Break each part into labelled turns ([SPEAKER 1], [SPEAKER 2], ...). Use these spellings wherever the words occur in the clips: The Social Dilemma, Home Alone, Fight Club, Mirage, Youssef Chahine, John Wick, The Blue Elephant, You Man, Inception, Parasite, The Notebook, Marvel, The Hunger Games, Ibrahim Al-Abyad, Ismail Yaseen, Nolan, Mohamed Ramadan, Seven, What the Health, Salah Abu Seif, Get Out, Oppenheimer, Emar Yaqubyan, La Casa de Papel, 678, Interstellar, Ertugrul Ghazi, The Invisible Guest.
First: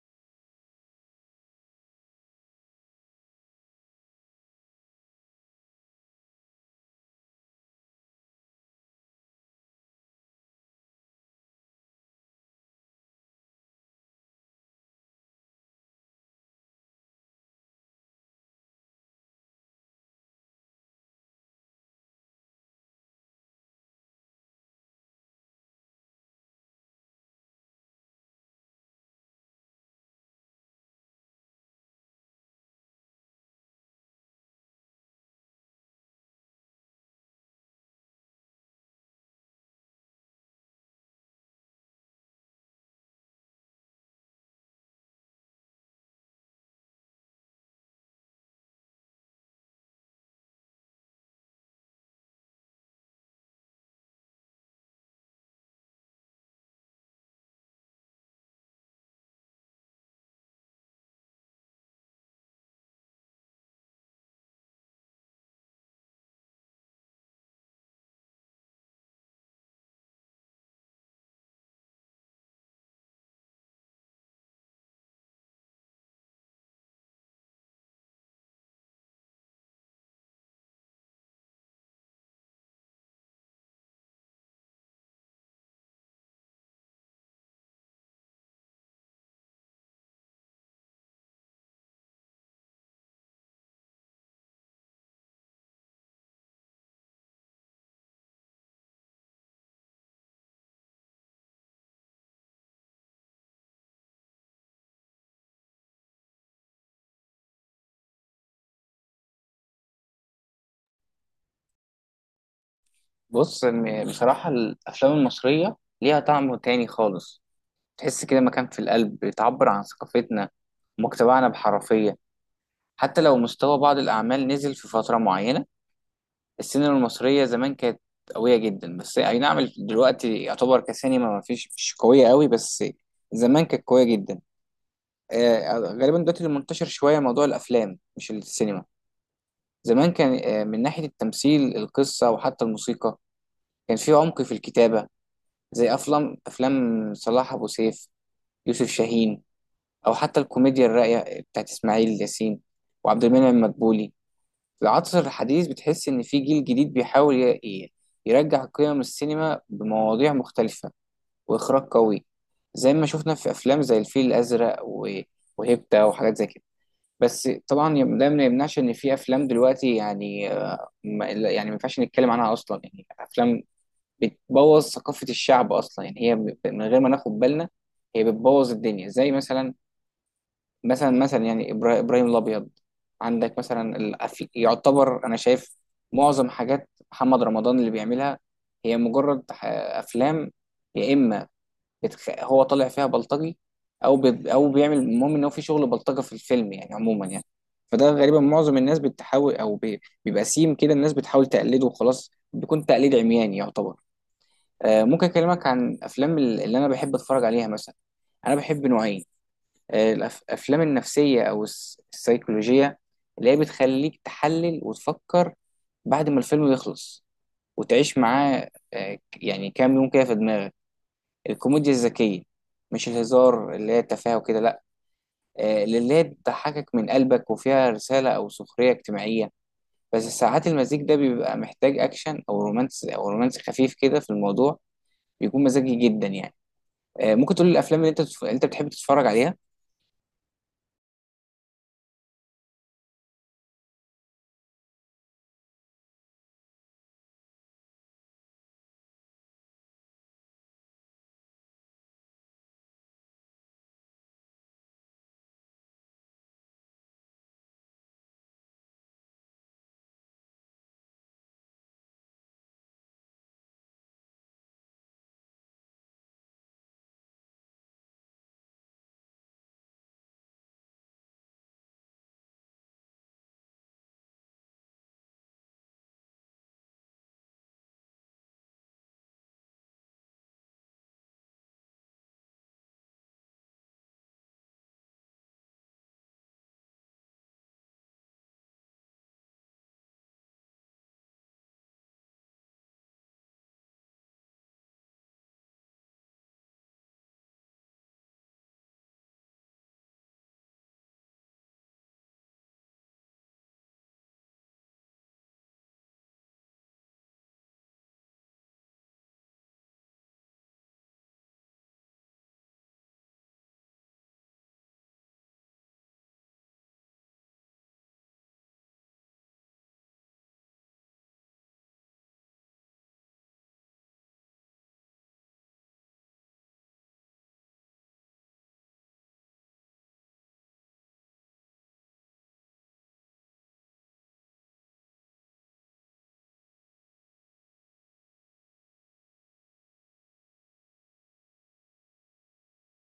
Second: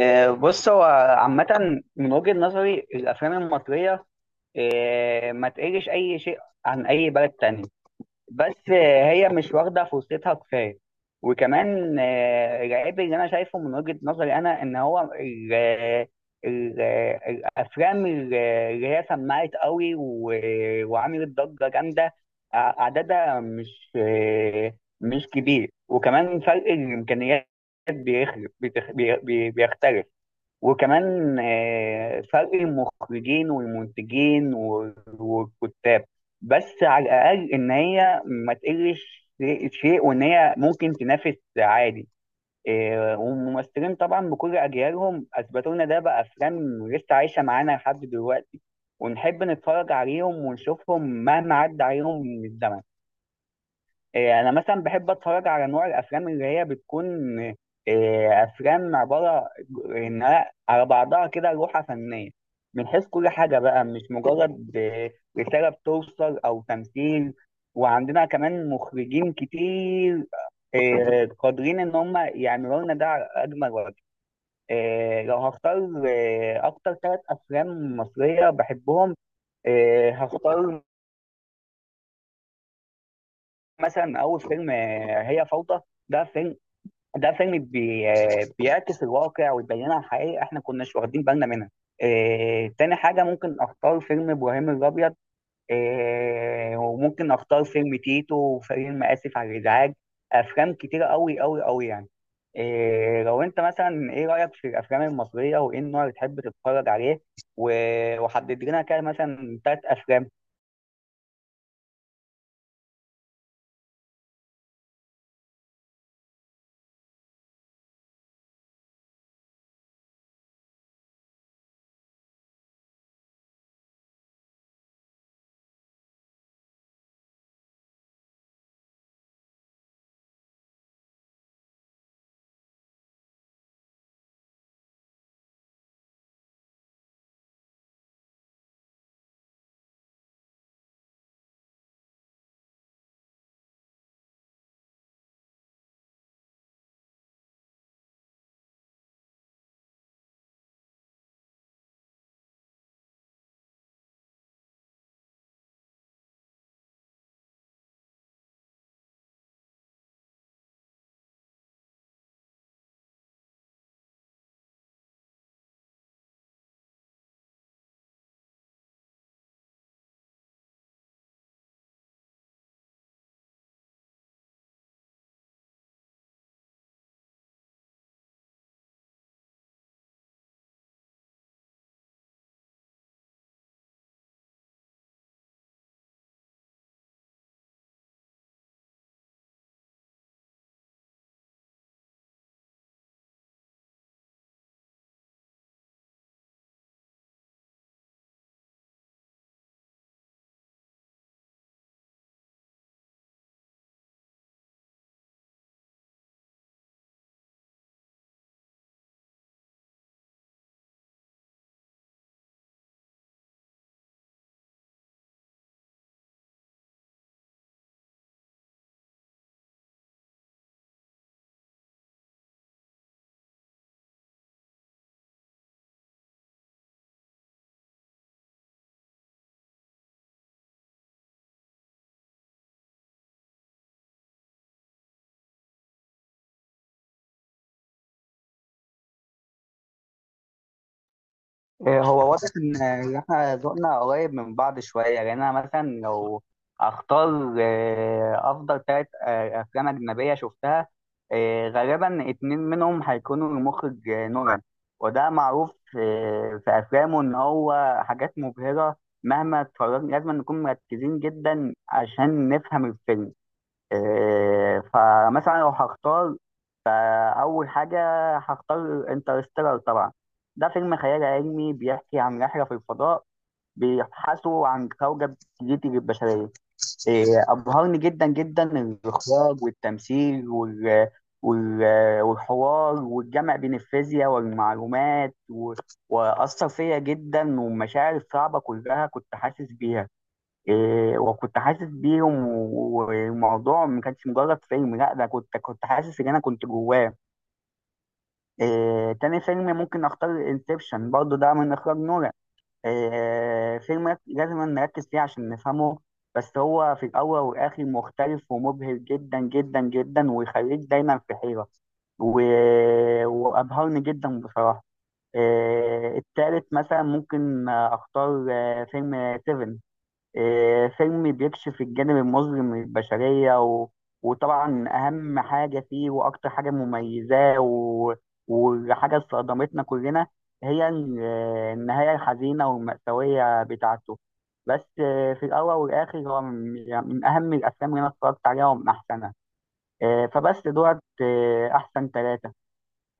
[SPEAKER 1] بص هو عامة من وجهة نظري الأفلام المصرية ما تقلش أي شيء عن أي بلد تاني. بس هي مش واخدة فرصتها كفاية. وكمان العيب اللي أنا شايفه من وجهة نظري أنا إن هو ال ال الأفلام اللي هي سمعت قوي وعملت ضجة جامدة. عددها مش مش كبير، وكمان فرق الإمكانيات بيخلق بيتخ- بي- بي- بيختلف. وكمان فرق المخرجين والمنتجين والكتاب. بس على الأقل إن هي ما تقلش شيء، وإن هي ممكن تنافس عادي. والممثلين طبعا بكل أجيالهم أثبتوا لنا ده بأفلام لسه عايشة معانا لحد دلوقتي، ونحب نتفرج عليهم ونشوفهم مهما عدى عليهم من الزمن. انا مثلا بحب اتفرج على نوع الافلام اللي هي بتكون افلام عباره انها على بعضها كده لوحه فنيه من حيث كل حاجه، بقى مش مجرد رساله بتوصل او تمثيل. وعندنا كمان مخرجين كتير قادرين ان هم يعملوا لنا ده على اجمل وجه. لو هختار اكتر ثلاث افلام مصريه بحبهم، هختار مثلا اول فيلم هي فوضى. ده فيلم، ده فيلم بي... بيعكس الواقع ويبينها الحقيقة احنا كناش واخدين بالنا منها. اه... تاني حاجة ممكن اختار فيلم ابراهيم الابيض. اه... وممكن اختار فيلم تيتو وفيلم اسف على الازعاج. افلام كتيرة قوي قوي قوي يعني. إيه لو انت مثلا ايه رأيك في الافلام المصرية، وايه النوع اللي تحب تتفرج عليه؟ وحدد لنا كده مثلا تلات افلام.
[SPEAKER 2] بص بصراحة، الأفلام المصرية ليها طعم تاني خالص. تحس كده مكان في القلب، بتعبر عن ثقافتنا ومجتمعنا بحرفية، حتى لو مستوى بعض الأعمال نزل في فترة معينة. السينما المصرية زمان كانت قوية جدا، بس أي نعم دلوقتي يعتبر كسينما ما فيش، مش قوية قوي، بس زمان كانت قوية جدا. غالبا دلوقتي اللي منتشر شوية موضوع الأفلام مش السينما. زمان كان، من ناحية التمثيل، القصة، وحتى الموسيقى، كان في عمق في الكتابة، زي افلام صلاح ابو سيف، يوسف شاهين، او حتى الكوميديا الراقيه بتاعت اسماعيل ياسين وعبد المنعم مدبولي. في العصر الحديث بتحس ان في جيل جديد بيحاول يرجع قيم السينما بمواضيع مختلفه واخراج قوي، زي ما شفنا في افلام زي الفيل الازرق وهيبتا وحاجات زي كده. بس طبعا، ده ما يمنعش ان في افلام دلوقتي يعني، يعني ما ينفعش نتكلم عنها اصلا، يعني افلام بتبوظ ثقافة الشعب أصلا، يعني هي من غير ما ناخد بالنا هي بتبوظ الدنيا، زي مثلا، مثلا يعني إبراهيم الأبيض. عندك مثلا، يعتبر أنا شايف معظم حاجات محمد رمضان اللي بيعملها هي مجرد أفلام، يا إما هو طالع فيها بلطجي، أو بيعمل، المهم إن هو في شغل بلطجة في الفيلم يعني، عموما يعني. فده غالبا معظم الناس بتحاول، بيبقى سيم كده، الناس بتحاول تقلده وخلاص، بيكون تقليد عمياني يعتبر. ممكن اكلمك عن افلام اللي انا بحب اتفرج عليها مثلا. انا بحب نوعين، الافلام النفسيه او السيكولوجيه، اللي هي بتخليك تحلل وتفكر بعد ما الفيلم يخلص وتعيش معاه، يعني كام يوم كده في دماغك. الكوميديا الذكيه، مش الهزار اللي هي التفاهه وكده، لا، اللي هي بتضحكك من قلبك وفيها رساله او سخريه اجتماعيه. بس ساعات المزيج ده بيبقى محتاج اكشن او رومانس، او رومانس خفيف كده في الموضوع، بيكون مزاجي جدا يعني. ممكن تقول لي الافلام اللي انت بتحب تتفرج عليها؟
[SPEAKER 1] هو واضح ان إن احنا ذوقنا قريب من بعض شويه. يعني انا مثلا لو اختار افضل ثلاث افلام اجنبيه شفتها، غالبا اتنين منهم هيكونوا المخرج نولان. وده معروف في افلامه ان هو حاجات مبهره، مهما اتفرجنا لازم نكون مركزين جدا عشان نفهم الفيلم. فمثلا لو هختار، فأول حاجة هختار انترستيلر طبعا. ده فيلم خيال علمي بيحكي عن رحلة في الفضاء، بيبحثوا عن كوكب جديد للبشرية. أبهرني جدا جدا الإخراج والتمثيل وال... والحوار، والجمع بين الفيزياء والمعلومات وأثر فيا جدا، والمشاعر الصعبة كلها كنت حاسس بيها. وكنت حاسس بيهم، والموضوع ما كانش مجرد فيلم، لا ده كنت حاسس ان انا كنت جواه. تاني فيلم ممكن اختار انسبشن، برضه ده من اخراج نولان. فيلم لازم نركز فيه عشان نفهمه، بس هو في الاول والاخر مختلف ومبهر جدا جدا جدا، ويخليك دايما في حيرة و... وابهرني جدا بصراحة. التالت مثلا ممكن اختار فيلم سيفن. فيلم بيكشف الجانب المظلم من البشرية وطبعا أهم حاجة فيه وأكتر حاجة مميزاه وحاجة صدمتنا كلنا، هي النهاية الحزينة والمأساوية بتاعته. بس في الأول والآخر هو من يعني من أهم الأفلام اللي أنا اتفرجت عليها ومن أحسنها. فبس دوت أحسن ثلاثة.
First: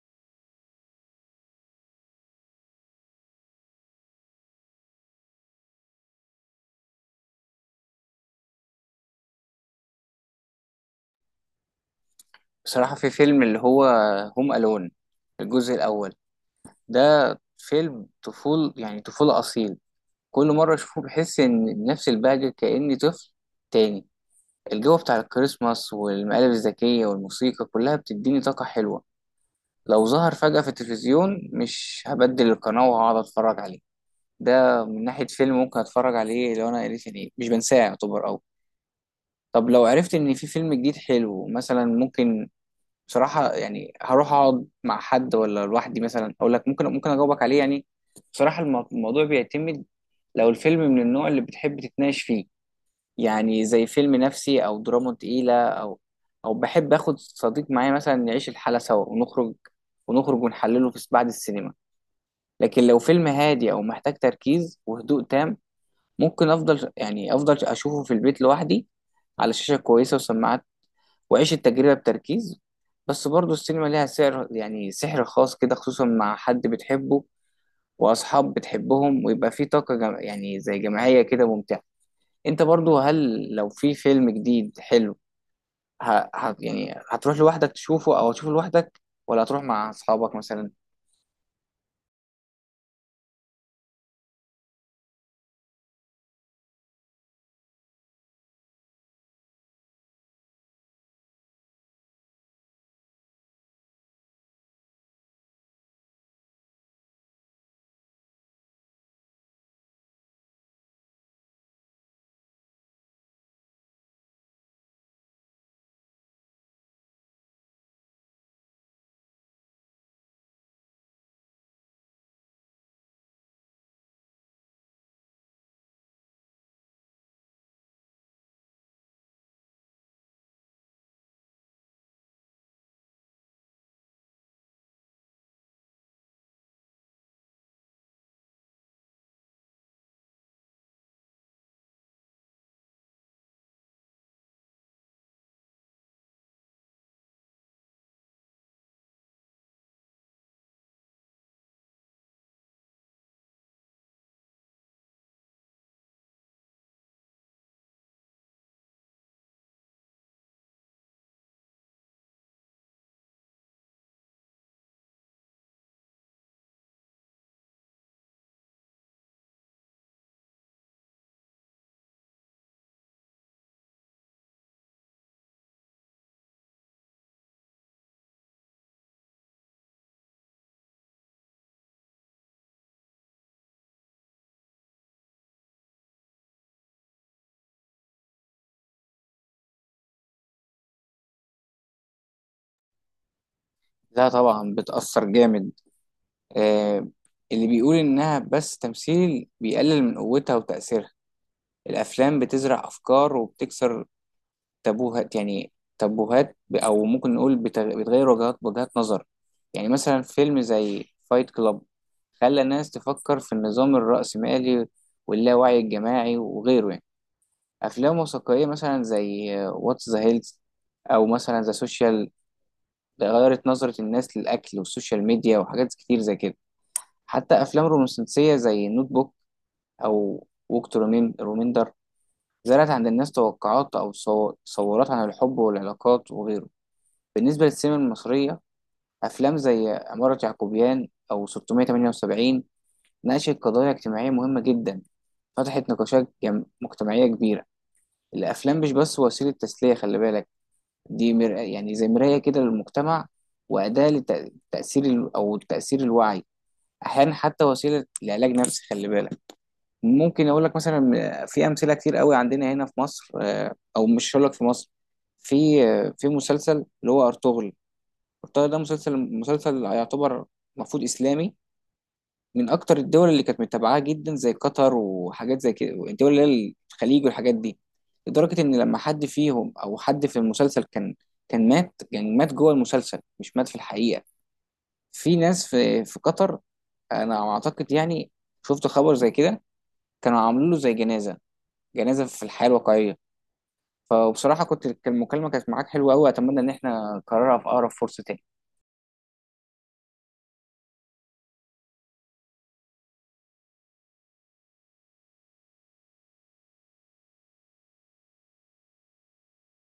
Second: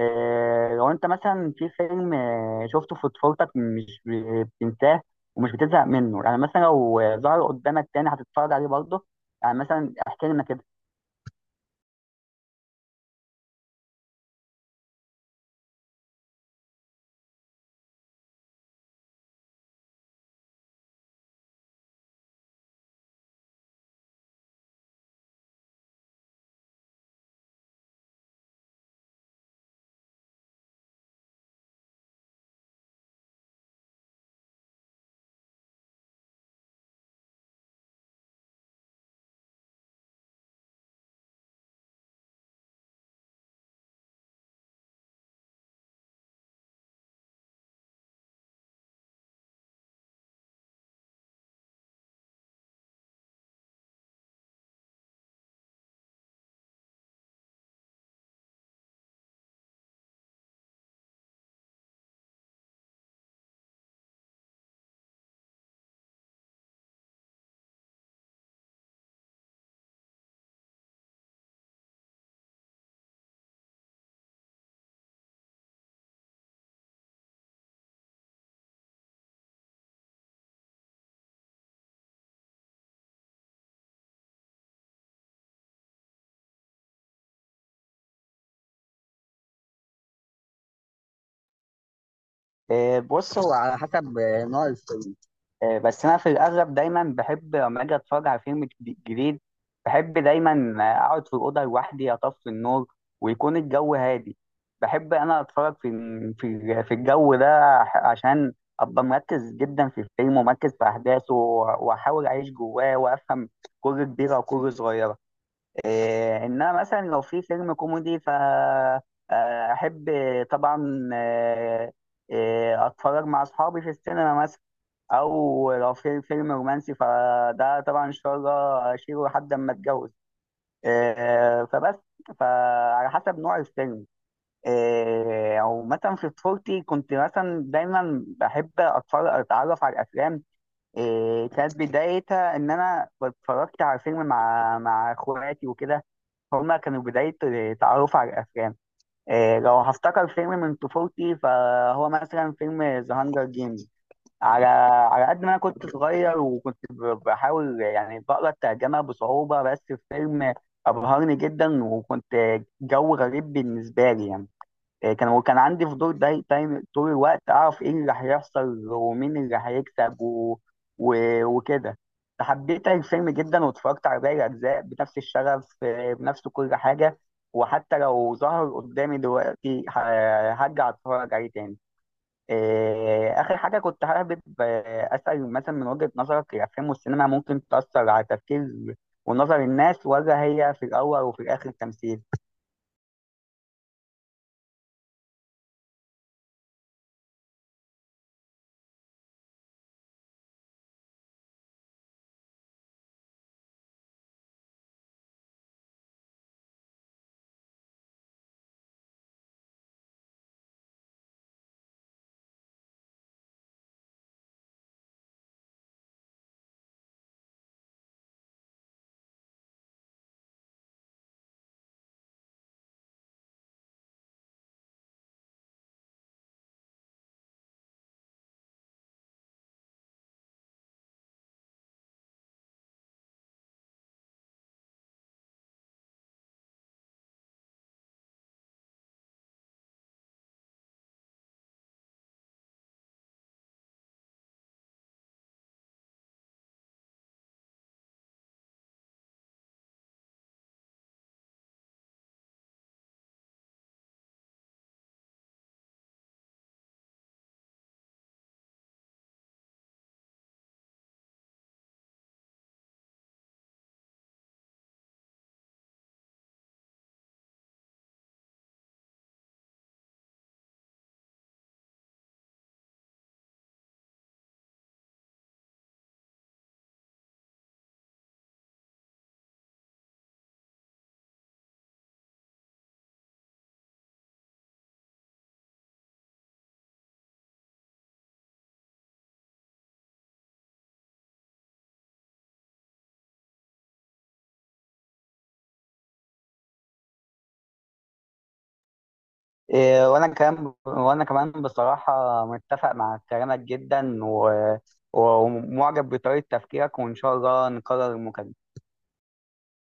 [SPEAKER 1] لو انت مثلا في فيلم شفته في طفولتك مش بتنساه، ومش بتزهق منه، يعني مثلا لو ظهر قدامك تاني هتتفرج عليه برضه، يعني مثلا احكي لنا كده.
[SPEAKER 2] بصراحه في فيلم اللي هو هوم الون، الجزء الاول، ده فيلم يعني طفوله اصيل. كل مره اشوفه بحس ان نفس البهجه، كاني طفل تاني. الجو بتاع الكريسماس والمقالب الذكيه والموسيقى كلها بتديني طاقه حلوه. لو ظهر فجاه في التلفزيون مش هبدل القناه، وهقعد اتفرج عليه. ده من ناحيه فيلم ممكن اتفرج عليه لو انا قريت، يعني مش بنساه يعتبر أوي. طب لو عرفت ان في فيلم جديد حلو مثلا ممكن، بصراحة يعني هروح أقعد مع حد ولا لوحدي مثلا، أقول لك ممكن، أجاوبك عليه يعني. بصراحة الموضوع بيعتمد، لو الفيلم من النوع اللي بتحب تتناقش فيه، يعني زي فيلم نفسي أو دراما تقيلة، أو، أو بحب آخد صديق معايا مثلا نعيش الحالة سوا ونخرج، ونحلله في بعد السينما. لكن لو فيلم هادي أو محتاج تركيز وهدوء تام، ممكن أفضل، يعني أفضل أشوفه في البيت لوحدي، على شاشة كويسة وسماعات، وعيش التجربة بتركيز. بس برضه السينما ليها سحر، يعني سحر خاص كده، خصوصا مع حد بتحبه وأصحاب بتحبهم، ويبقى في طاقة يعني زي جماعية كده ممتعة. أنت برضه، هل لو في فيلم جديد حلو، يعني هتروح لوحدك تشوفه، أو هتشوفه لوحدك ولا هتروح مع أصحابك مثلا؟
[SPEAKER 1] بص هو على حسب نوع الفيلم. بس انا في الاغلب دايما بحب لما اجي اتفرج على فيلم جديد، بحب دايما اقعد في الاوضه لوحدي، اطفي النور، ويكون الجو هادي. بحب انا اتفرج في في الجو ده عشان ابقى مركز جدا في الفيلم، ومركز في احداثه، واحاول اعيش جواه وافهم كل كبيره وكل صغيره. إيه انما مثلا لو في فيلم كوميدي ف احب طبعا اتفرج مع اصحابي في السينما مثلا. او لو في فيلم رومانسي فده طبعا ان شاء الله اشيله لحد اما اتجوز. فبس فعلى حسب نوع الفيلم. او مثلا في طفولتي كنت مثلا دايما بحب اتفرج اتعرف على الافلام. كانت بدايتها ان انا اتفرجت على فيلم مع اخواتي وكده، هما كانوا بداية تعرف على الافلام. لو هفتكر فيلم من طفولتي، فهو مثلا فيلم ذا هانجر جيمز. على على قد ما انا كنت صغير، وكنت بحاول يعني بقرا الترجمه بصعوبه، بس الفيلم ابهرني جدا، وكنت جو غريب بالنسبه لي يعني. وكان عندي فضول دايما طول الوقت اعرف ايه اللي هيحصل ومين اللي هيكسب و... وكده. حبيت الفيلم جدا، واتفرجت على باقي الاجزاء بنفس الشغف، بنفس كل حاجه. وحتى لو ظهر قدامي دلوقتي هرجع اتفرج عليه تاني. آخر حاجة كنت حابب أسأل مثلا، من وجهة نظرك الأفلام والسينما ممكن تأثر على تفكير ونظر الناس، ولا هي في الأول وفي الآخر تمثيل؟
[SPEAKER 2] لا طبعا بتأثر جامد. آه... اللي بيقول إنها بس تمثيل بيقلل من قوتها وتأثيرها. الأفلام بتزرع أفكار وبتكسر تابوهات يعني، تابوهات او ممكن نقول بتغير وجهات نظر. يعني مثلا فيلم زي فايت كلاب خلى الناس تفكر في النظام الرأسمالي واللاوعي الجماعي وغيره يعني. افلام وثائقية مثلا زي واتس ذا هيلز، او مثلا ذا سوشيال، غيرت نظرة الناس للاكل والسوشيال ميديا وحاجات كتير زي كده. حتى افلام رومانسية زي نوت بوك، او ووك تو ريميندر، زرعت عند الناس توقعات او تصورات عن الحب والعلاقات وغيره. بالنسبة للسينما المصرية، أفلام زي عمارة يعقوبيان أو 678 ناقشت قضايا اجتماعية مهمة جدا، فتحت نقاشات مجتمعية كبيرة. الأفلام مش بس وسيلة تسلية، خلي بالك، دي يعني زي مراية كده للمجتمع، وأداة لتأثير أو تأثير الوعي، أحيانا حتى وسيلة لعلاج نفسي، خلي بالك. ممكن أقول لك مثلا، في أمثلة كتير قوي عندنا هنا في مصر، أو مش هقول لك في مصر، في، في مسلسل اللي هو أرطغرل الطاهر، ده مسلسل يعتبر، المفروض اسلامي. من اكتر الدول اللي كانت متابعاه جدا زي قطر وحاجات زي كده، الدول اللي هي الخليج والحاجات دي. لدرجه ان لما حد فيهم او حد في المسلسل كان مات، يعني مات جوه المسلسل مش مات في الحقيقه. في ناس في قطر، انا اعتقد يعني، شفت خبر زي كده، كانوا عاملين له زي جنازه، جنازه في الحياه الواقعيه. فبصراحه كنت، المكالمه كانت معاك حلوه قوي، اتمنى ان احنا نكررها في اقرب فرصه تاني.
[SPEAKER 1] وأنا كمان، وأنا كمان بصراحة متفق مع كلامك جدا ومعجب بطريقة تفكيرك، وإن شاء الله نكرر المكالمة.